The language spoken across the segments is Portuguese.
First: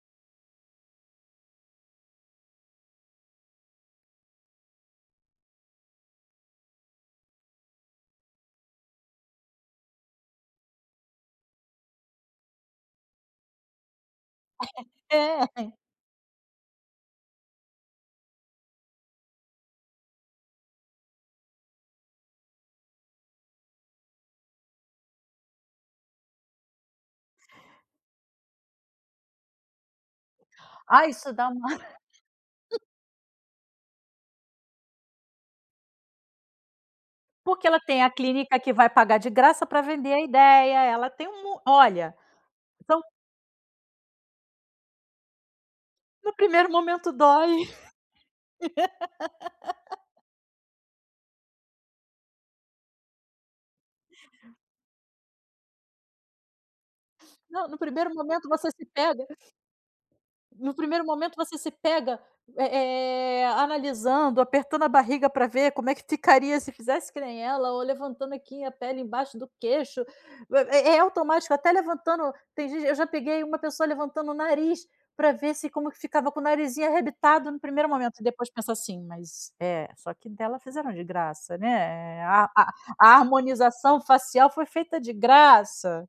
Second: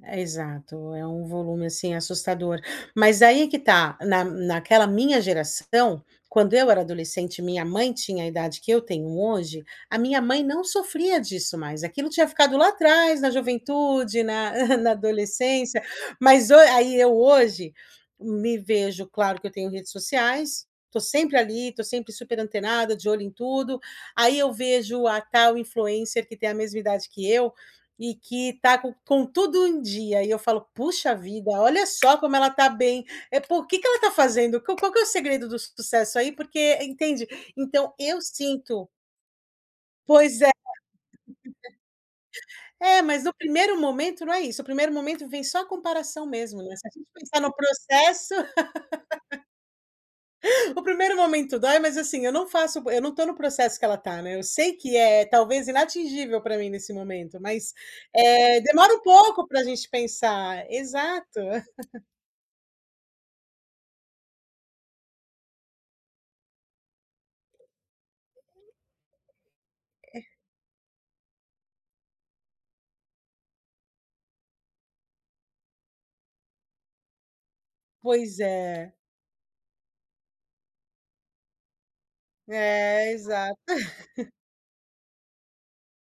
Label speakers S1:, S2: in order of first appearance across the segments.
S1: E exato, é um volume, assim, assustador. Mas, aí é que tá, na naquela minha geração, quando eu era adolescente e minha mãe tinha a idade que eu tenho hoje, a minha mãe não sofria disso, mais. Aquilo tinha ficado lá atrás, na juventude, na na
S2: É.
S1: adolescência. Mas ho aí eu hoje me vejo claro que eu tenho redes sociais, tô sempre ali, tô sempre super antenada, de olho em tudo, aí eu vejo a tal influencer que tem a mesma idade que eu, e que tá com com tudo em dia. E eu falo:
S2: Ah,
S1: "Puxa
S2: isso dá
S1: vida,
S2: um
S1: olha só como ela tá bem. É pô o que que ela tá fazendo? Qual qual que é o segredo do sucesso aí porque" entende.
S2: Porque ela
S1: Então,
S2: tem a
S1: eu
S2: clínica que vai
S1: sinto
S2: pagar de graça pra vender a
S1: Pois é.
S2: ideia, ela tem um mu olha,
S1: É,
S2: são
S1: mas no primeiro momento, não é isso. O primeiro momento vem só a comparação
S2: No
S1: mesmo,
S2: primeiro
S1: né. Se a gente
S2: momento
S1: pensar
S2: dói.
S1: no processo o primeiro momento dói mas, assim, eu não faço bo eu não estou no processo que ela tá, né. Eu sei que é, talvez, inatingível pra mim, nesse momento,
S2: Não,
S1: mas,
S2: no primeiro momento
S1: eh,
S2: você se
S1: demora um
S2: pega
S1: pouco pra gente pensar
S2: no primeiro momento
S1: exato.
S2: voce se pega, eh eh, analisando, apertando a barriga pra ver como é que ficaria se fizesse que nem ela, ou levantando, assim, a pele embaixo do queixo.
S1: É.
S2: É é automático até levantando tem gente eu já peguei uma pessoa levantando o nariz pra ver se como que ficava com o narizinho arrebitado, no primeiro momento e
S1: Pois
S2: depois penso,
S1: é.
S2: assim: "Mas é, só que dela fizeram de graça, né, eh, a a a
S1: É, exato.
S2: harmonização facial foi feita de graça.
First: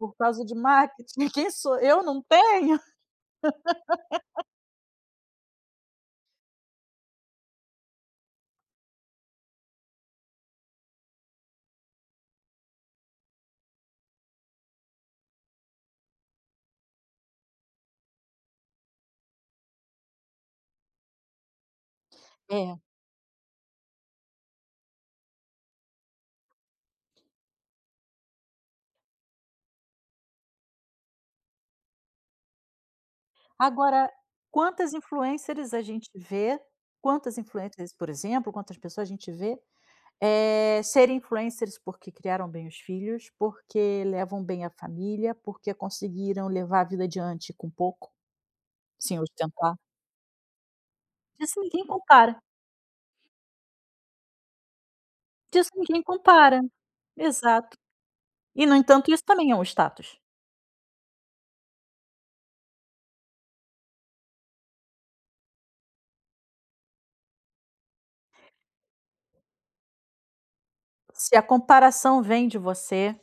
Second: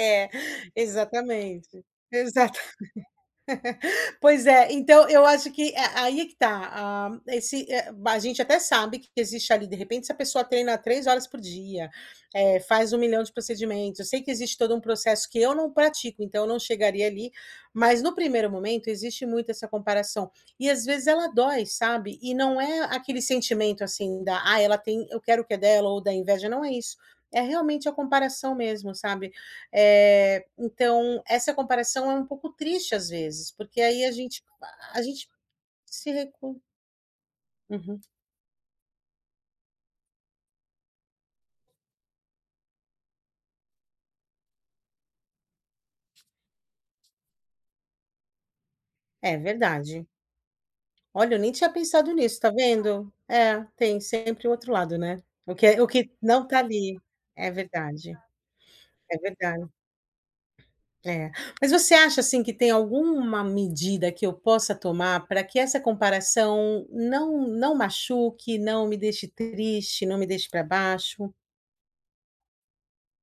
S2: Por causa de marketing quem sou
S1: exatamente.
S2: eu não
S1: Exatamen
S2: tenho!"
S1: Pois é. Então, eu acho que é, aí é que tá, ah, esse é b a gente até sabe que existe ali, de repente, se a pessoa treina 3 horas por dia, eh, faz um milhão de procedimentos eu sei que existe todo um processo que eu não pratico, então, eu não chegaria ali, mas no primeiro momento, existe muito essa comparação. E, às vezes, ela dói, sabe. E não
S2: É.
S1: é aquele sentimento, assim, da "Ai, ela tem, eu quero o que é dela" ou da inveja não é isso. É realmente a comparação mesmo, sabe. Eh, então, essa comparação é um pouco triste, às vezes, porque aí
S2: Agora,
S1: a gente
S2: quantas
S1: a a gente
S2: influencers a gente
S1: se
S2: vê
S1: recu
S2: quantas influencers,
S1: Uhum.
S2: por exemplo, quantas pessoas a gente vê, eh, serem influencers porque criaram bem os filhos, porque levam bem a família, porque conseguiram levar a vida adiante com pouco, sem
S1: É
S2: ostentar.
S1: verdade. Olha, eu nem
S2: Isso
S1: tinha
S2: ninguém
S1: pensado
S2: compara.
S1: nisso, tá vendo. É, tem sempre o outro lado, né. O que
S2: Disso
S1: é o
S2: ninguém
S1: que não tá
S2: compara.
S1: ali. É
S2: Exato.
S1: verdade.
S2: E, no entanto,
S1: É
S2: isso também é um
S1: verdade.
S2: status.
S1: É. Mas, você acha, assim, que tem alguma medida que eu possa tomar pra que essa comparação não não machuque, não me deixe triste, não me deixe pra baixo?
S2: Se a comparação vem de você